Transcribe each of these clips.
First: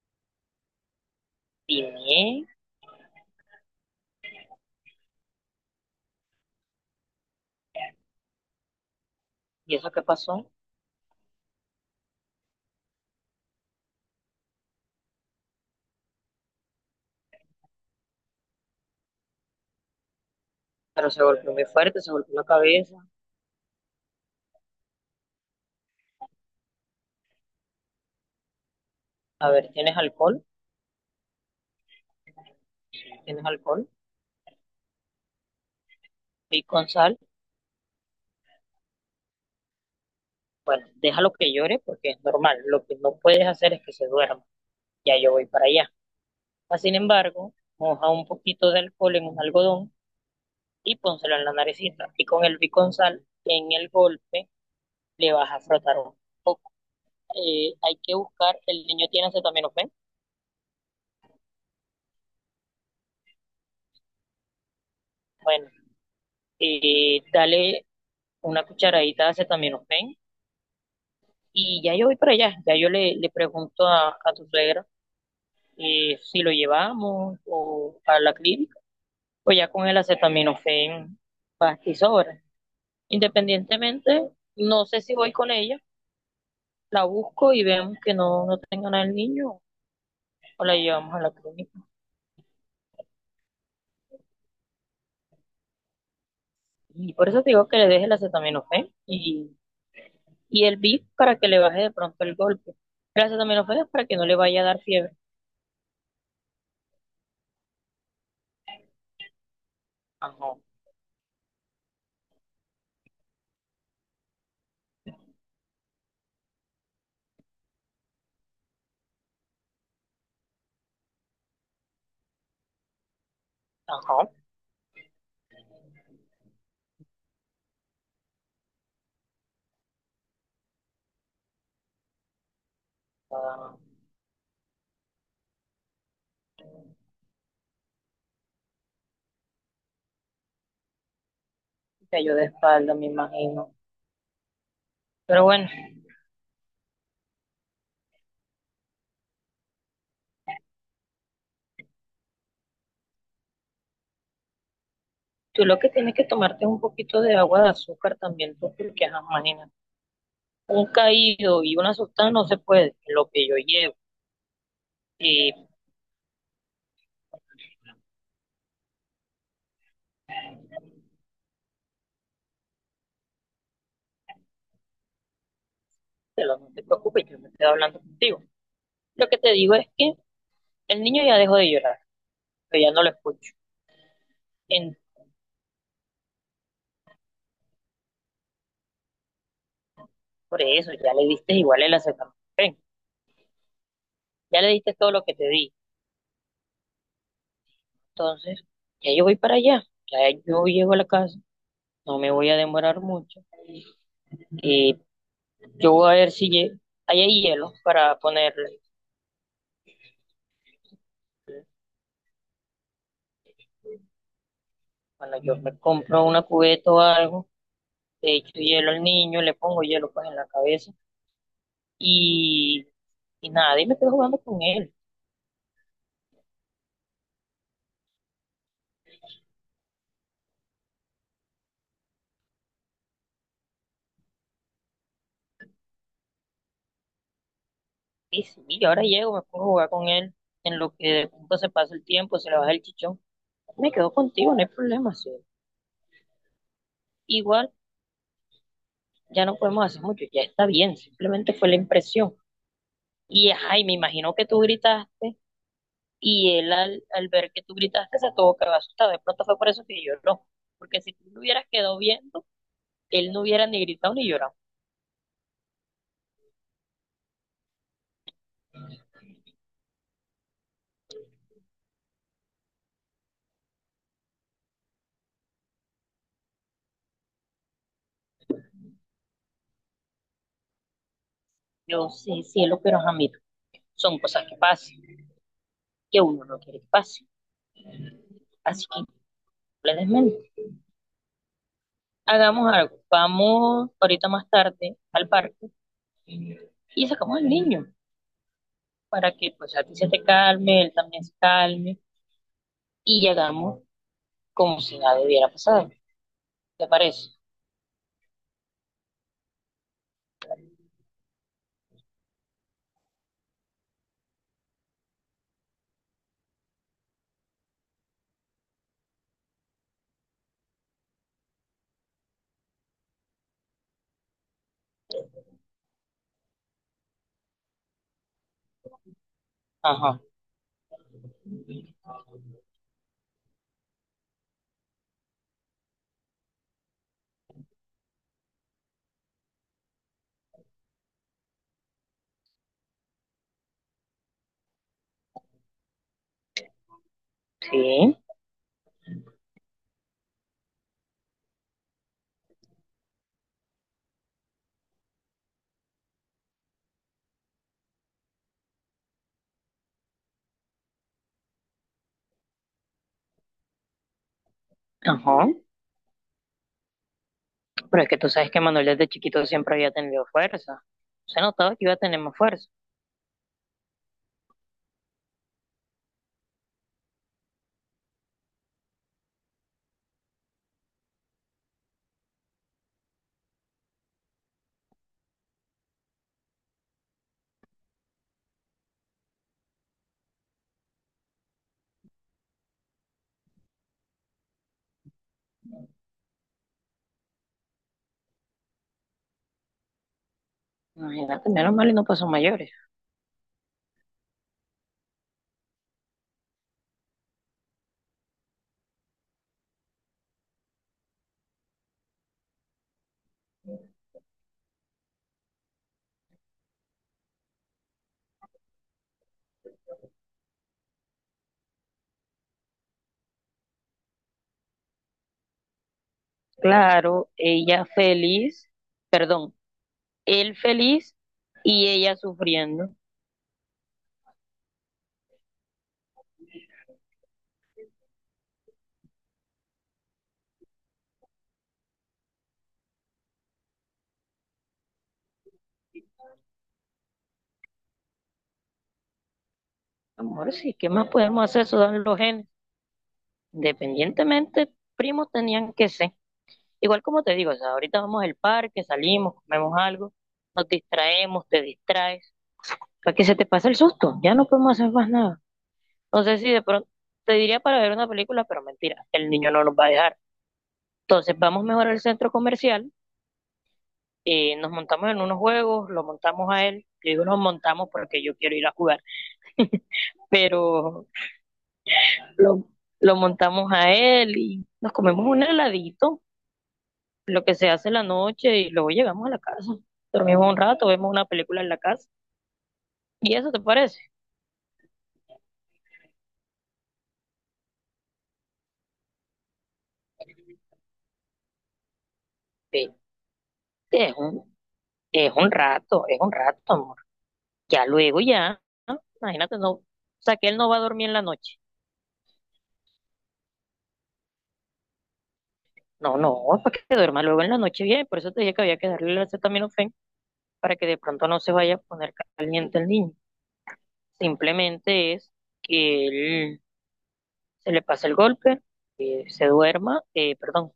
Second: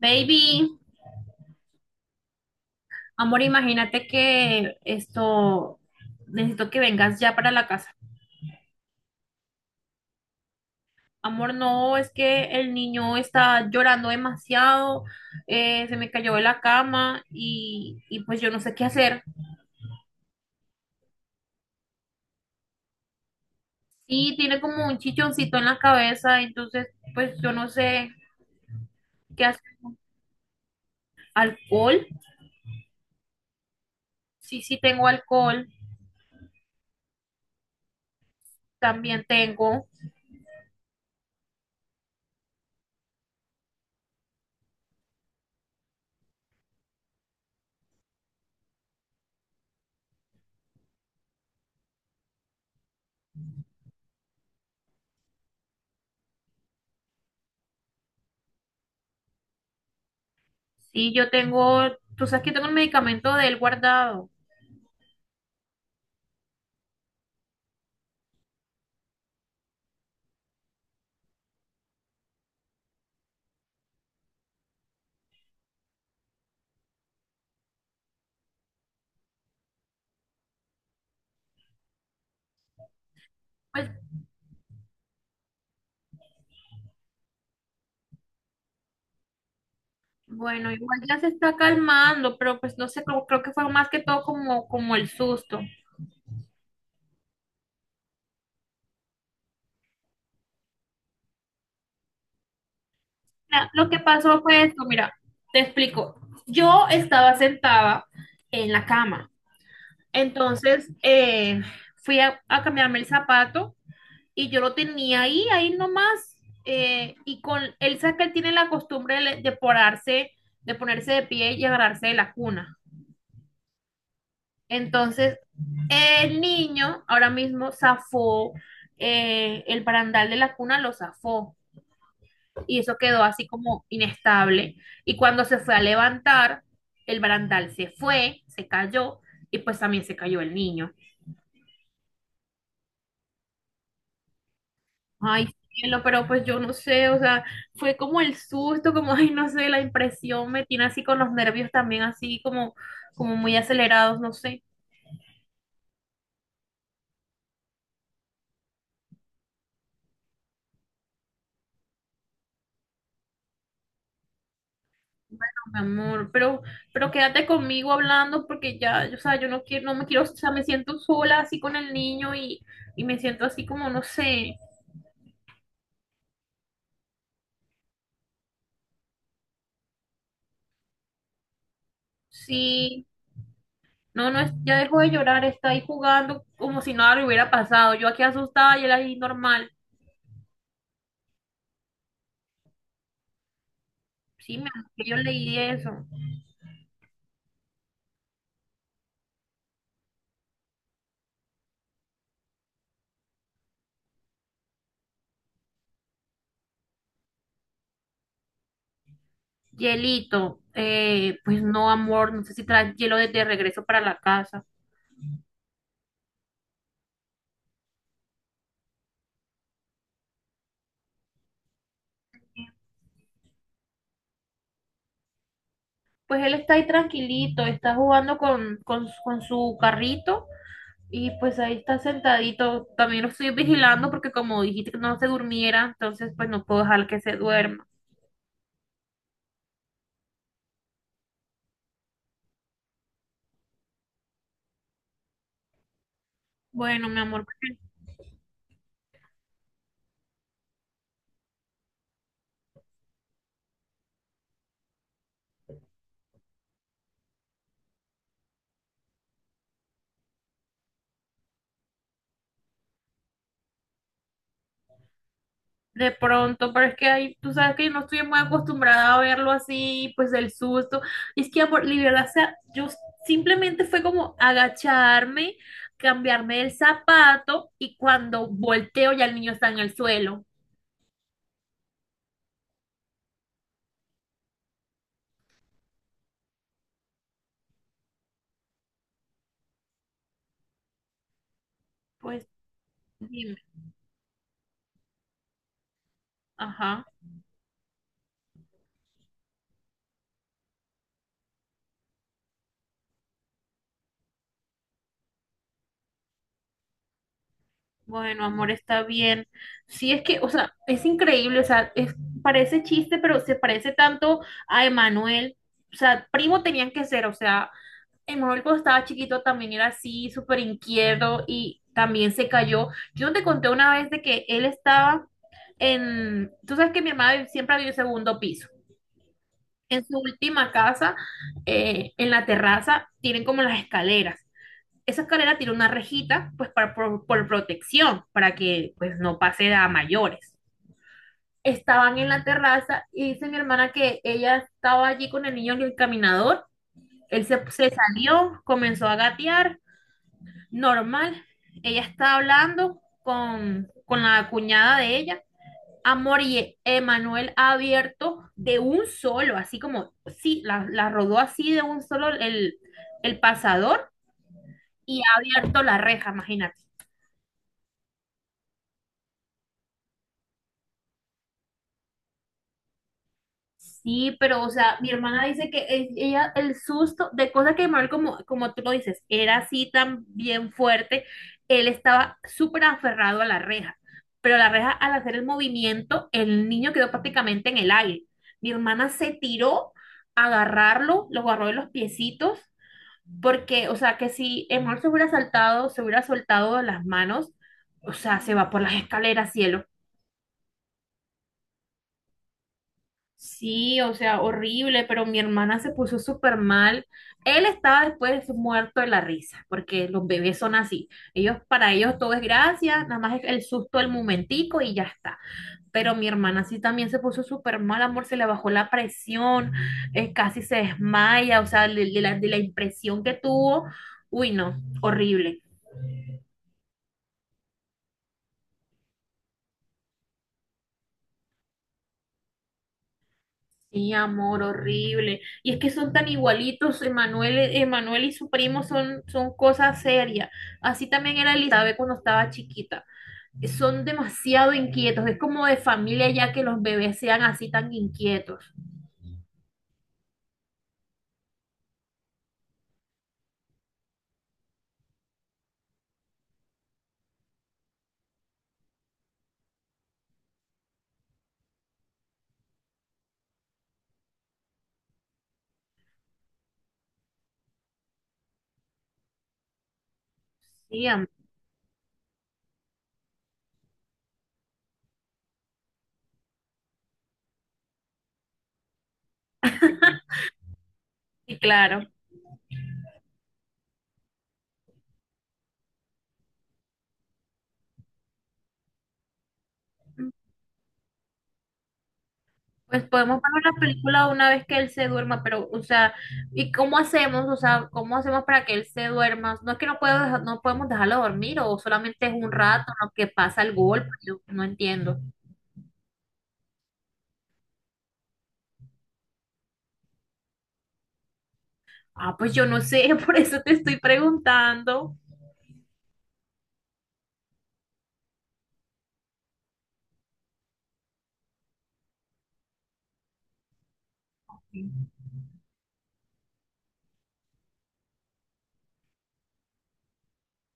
Baby, Tiné, amor, imagínate que esto, necesito que vengas ya para la casa. ¿y eso qué pasó? Amor, no, es que el niño está llorando demasiado, se me cayó de la cama y pues yo no sé qué hacer. Pero se golpeó muy fuerte, se golpeó la cabeza. Sí, tiene como un chichoncito en la cabeza, entonces pues yo no sé qué A hacer. ver, ¿tienes alcohol? ¿Alcohol? ¿Tienes alcohol? Sí, sí tengo alcohol, Y con sal, también tengo. bueno, déjalo que llore porque es normal. Lo que no puedes hacer es que se duerma. Ya yo voy para allá. Ah, sin embargo, moja un poquito de alcohol en un algodón y pónselo en la naricita. Y con el biconsal en el golpe le vas a frotar un poco. Hay que buscar, el niño tiene acetaminofén. Sí, yo tengo, tú sabes que tengo el medicamento de él guardado. Bueno, dale una cucharadita de acetaminofén. Y ya yo voy para allá, ya yo le pregunto a tu suegra, si lo llevamos o a la clínica o ya con el acetaminofén, pasta y sobra. Pues Independientemente, no sé si voy con ella, la busco y vemos que no tenga nada el niño o bueno, la igual llevamos ya a se la está clínica. calmando, pero pues no sé, creo, creo que fue más que todo como, como el susto. Y por eso te digo que le deje el acetaminofén y el VIP para que le baje de pronto el golpe. El Mira, acetaminofén es lo que para que no le pasó vaya fue a dar esto, mira, fiebre. te explico. Yo estaba sentada en la cama, Ajá, entonces fui a cambiarme el zapato y yo lo tenía ahí, ahí nomás, y con él, sabe que él tiene la costumbre de porarse, de ponerse de pie y agarrarse de la cuna. ajá. Entonces el niño ahora mismo zafó, el barandal de la cuna, lo zafó y eso quedó así Ah, como inestable. Y cuando se fue a levantar, el barandal se fue, se cayó y pues también se cayó el niño. cayó de espalda, me imagino. Pero Ay, bueno, cielo, pero pues yo no sé, o sea, fue como el susto, como, ay, no sé, la impresión me tiene así con los nervios también así como, como muy acelerados, no sé. tú lo que tienes que tomarte es un poquito de agua de azúcar también, tú, porque ajá, imagínate, un caído y una asustada no se puede, lo que yo llevo. Y Amor, pero quédate conmigo hablando porque ya, o sea, yo no quiero, no me quiero, o sea, me siento sola así con el niño y me siento así como, no sé, pero no te preocupes, yo me estoy hablando contigo. Lo que te digo es que el niño ya dejó de llorar, pero ya no sí, lo escucho. no, no, ya En- dejó de llorar, está ahí jugando como si nada le hubiera pasado, yo aquí asustada y él ahí normal, por eso, ya le diste igual el acetaminofén, sí, ya mi le amor, diste que todo yo lo que te leí di. eso. Entonces, ya yo voy para allá, ya yo llego a la casa, no me voy a demorar mucho. Y yo voy a ver si hay hielo para ponerle. Hielito, pues no, amor, no sé si traes hielo de regreso para la casa. Cuando yo me compro una cubeta o algo, le echo hielo al niño, le pongo hielo pues en la cabeza y, y nada, y me quedo jugando con él. Pues él está ahí tranquilito, está jugando con su carrito. Y pues ahí está sentadito. También lo estoy vigilando porque como dijiste que no se durmiera, entonces pues no puedo dejar que se duerma. Y sí, y ahora llego, me pongo a jugar con él, en lo que de pronto se pasa el tiempo, se le baja el chichón. Me quedo contigo, no hay problema, sí. Bueno, mi amor, Igual ya no podemos hacer mucho, ya está bien, simplemente fue la impresión. Y ay, me imagino que tú gritaste y él al ver que tú gritaste se tuvo que haber asustado. De pronto fue por eso que yo no, porque si tú lo hubieras quedado viendo él no hubiera ni gritado ni llorado. de pronto, pero es que ahí tú sabes que yo no estoy muy acostumbrada a verlo así, pues del susto. Y es que, amor, libertad, o sea, yo simplemente fue como agacharme, cambiarme el zapato y cuando volteo ya el niño está en el suelo. Yo sí, cielo, pero ajá, mira, son cosas que pasan, que uno no quiere que pase. Así que no le desmente. Pues Hagamos algo. dime, Vamos ahorita más tarde al parque ajá. y sacamos al niño para que pues a ti se te calme, él también se calme y llegamos como si nada hubiera pasado. ¿Te parece? Bueno, amor, está bien. Sí, es que, o sea, es increíble, o sea, es, parece chiste, pero se parece tanto a Emanuel. O sea, primo tenían que ser, o sea, Emanuel cuando estaba chiquito también era así, súper inquieto y también se cayó. Yo no te conté una vez de que él estaba en, tú sabes que mi mamá siempre vivió en segundo piso. En su Ajá, última casa, en la terraza, tienen como las escaleras. Esa escalera tiene una rejita, pues para, por protección, para que pues no pase a mayores. Estaban en la terraza y dice mi hermana que ella estaba allí con el niño en el caminador. Él se, se sí, salió, comenzó a gatear, normal. Ella está hablando con la cuñada de ella. Amor y Emanuel ha abierto de un solo, así como, sí, la rodó así de un solo el pasador y ha ajá. abierto la reja, imagínate. Pero es que tú sabes que Manuel desde chiquito siempre había tenido fuerza. Se notaba que iba a tener más fuerza. Sí, pero o sea, mi hermana dice que ella el susto de cosas que Manuel, como, como tú lo dices, era así tan bien fuerte, él estaba súper aferrado a la reja, pero la reja al hacer el movimiento, el niño quedó prácticamente en el aire. Mi hermana se tiró a agarrarlo, lo agarró de los piecitos, porque o sea, que si Manuel se hubiera saltado, se hubiera soltado de las manos, o sea, se va por las escaleras, cielo. Imagínate, menos mal y no pasó mayores. Sí, o sea, horrible, pero mi hermana se puso súper mal. Él estaba después muerto de la risa, porque los bebés son así. Ellos, para ellos todo es gracia, nada más es el susto del momentico y ya está. Pero mi hermana sí también se puso súper mal, amor, se le bajó la presión, casi se desmaya, o sea, de la impresión que tuvo. Uy, no, horrible. Claro, ella feliz, perdón, él feliz y ella sufriendo. Sí, amor, horrible. Y es que son tan igualitos, Emanuel, Emanuel y su primo son, son cosas serias. Así también era Elizabeth cuando estaba chiquita. Son demasiado inquietos. Es como de familia ya que los bebés sean así tan inquietos. Amor, sí, ¿qué más podemos hacer? Eso dan los genes. Independientemente, primos tenían que ser. Igual como te digo, o sea, ahorita vamos al parque, salimos, comemos algo, nos distraemos, te distraes, para que se te pase el susto, ya no podemos hacer más nada. No sé si de pronto te diría para ver una película, pero mentira, el niño no nos va a dejar. Sí, amor. Entonces vamos mejor al centro comercial, nos montamos en unos juegos, lo montamos a él, yo digo nos montamos porque yo quiero ir a jugar, pero Sí, claro. lo, lo montamos a él y nos comemos un heladito, lo que se hace en la noche y luego llegamos a la casa, dormimos un rato, vemos una película en la casa Pues y podemos eso te ver la parece. película una vez que él se duerma, pero, o sea, ¿y cómo hacemos? O sea, ¿cómo hacemos para que él se duerma? No es que no puedo no podemos dejarlo dormir o solamente es un rato, Vete, lo que pasa el golpe, es yo un, no entiendo. Es un rato, amor, ya luego ya, ¿no? Imagínate, no, o sea que él no va a dormir en la noche. Ah, pues yo no sé, por eso te estoy preguntando. No, no, para que duerma luego en la noche bien, por eso te dije que había que darle el acetaminofén para que de pronto no se vaya a poner caliente el niño. Simplemente es que él se le pase el golpe, se duerma, perdón,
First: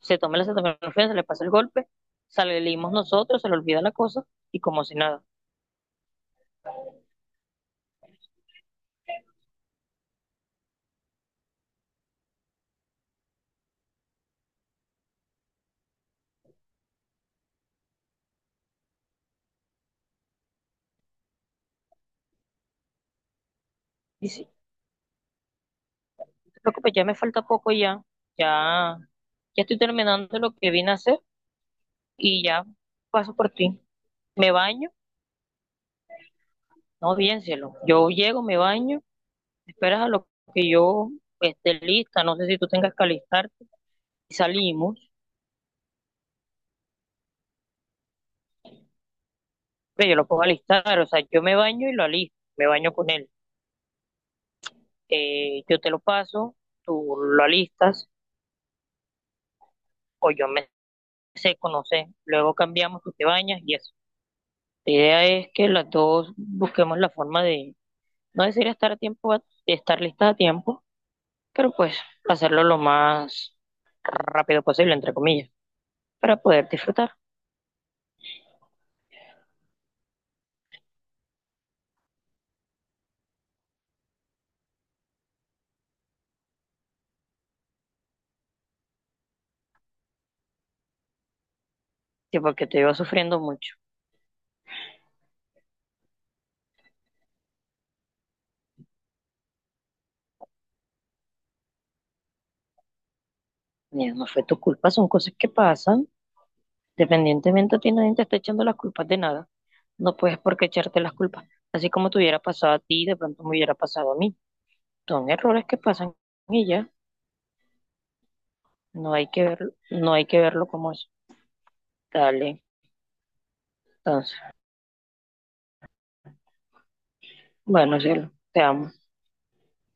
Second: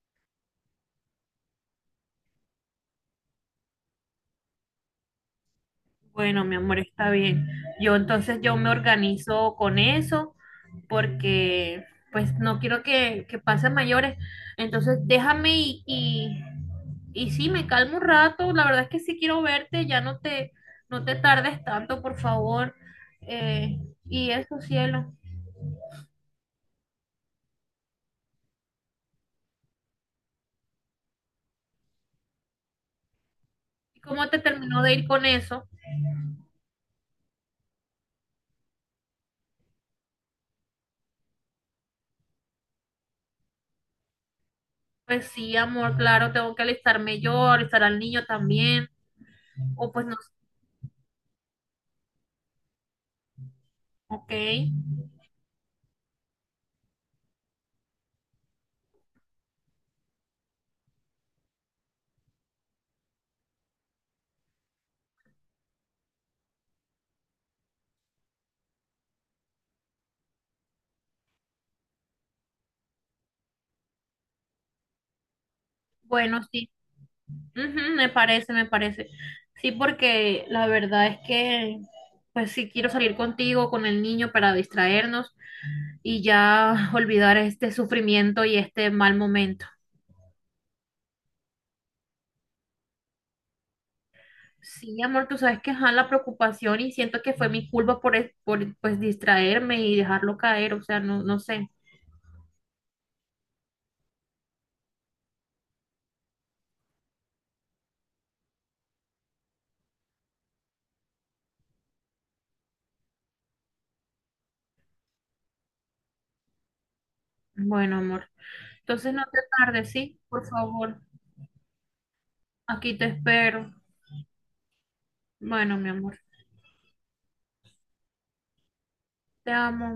se tome la acetaminofén, se le pase el golpe, salimos nosotros, se le olvida la cosa y como si nada. Bueno, mi amor, está bien. Yo entonces yo me organizo con eso porque pues no quiero que pasen mayores. Entonces déjame y sí, me calmo un rato. La verdad es que sí quiero verte, ya no te, no te tardes tanto, por favor. Eh, Y y sí, eso, cielo. no te preocupes, ya me falta poco ya, ya, ya estoy terminando lo que vine a hacer y ya paso por ti. ¿Y cómo te Me terminó baño, de ir con eso? no bien cielo, yo llego, me baño, esperas a lo que yo esté lista, no sé si tú tengas que alistarte y salimos. Pues sí, amor, claro, tengo que alistarme yo, alistar al niño también. O pues Pero yo no, lo puedo alistar, o sea, yo me baño y lo alisto, me baño con él. ok. Yo te lo paso, tú lo alistas, o yo me seco, no sé. Luego cambiamos, tú te bañas y eso. La idea es que las dos busquemos la forma de, no decir estar a tiempo, de estar listas a tiempo, pero pues hacerlo lo más rápido posible, entre comillas, para Bueno, poder sí, disfrutar. ujú, me parece, me parece. Sí, porque la verdad es que, pues sí quiero salir contigo, con el niño, para distraernos y ya olvidar este sufrimiento y este mal momento. Sí, porque te iba sufriendo mucho. Sí, amor, tú sabes que ajá, la preocupación y siento que fue mi culpa por, por pues distraerme y dejarlo caer, o sea, no, no sé. Mira, no fue tu culpa, son cosas que pasan. Dependientemente a ti, nadie te está echando las culpas de nada. No puedes por qué echarte las culpas. Así como te hubiera pasado a ti, de pronto me hubiera pasado a mí. Son errores que pasan y ya. Bueno, amor, No entonces no hay te que verlo, tardes, no ¿sí? hay que Por verlo como favor, es. Dale. aquí te espero. Entonces, Bueno, mi amor, bueno, cielo, te amo. te amo.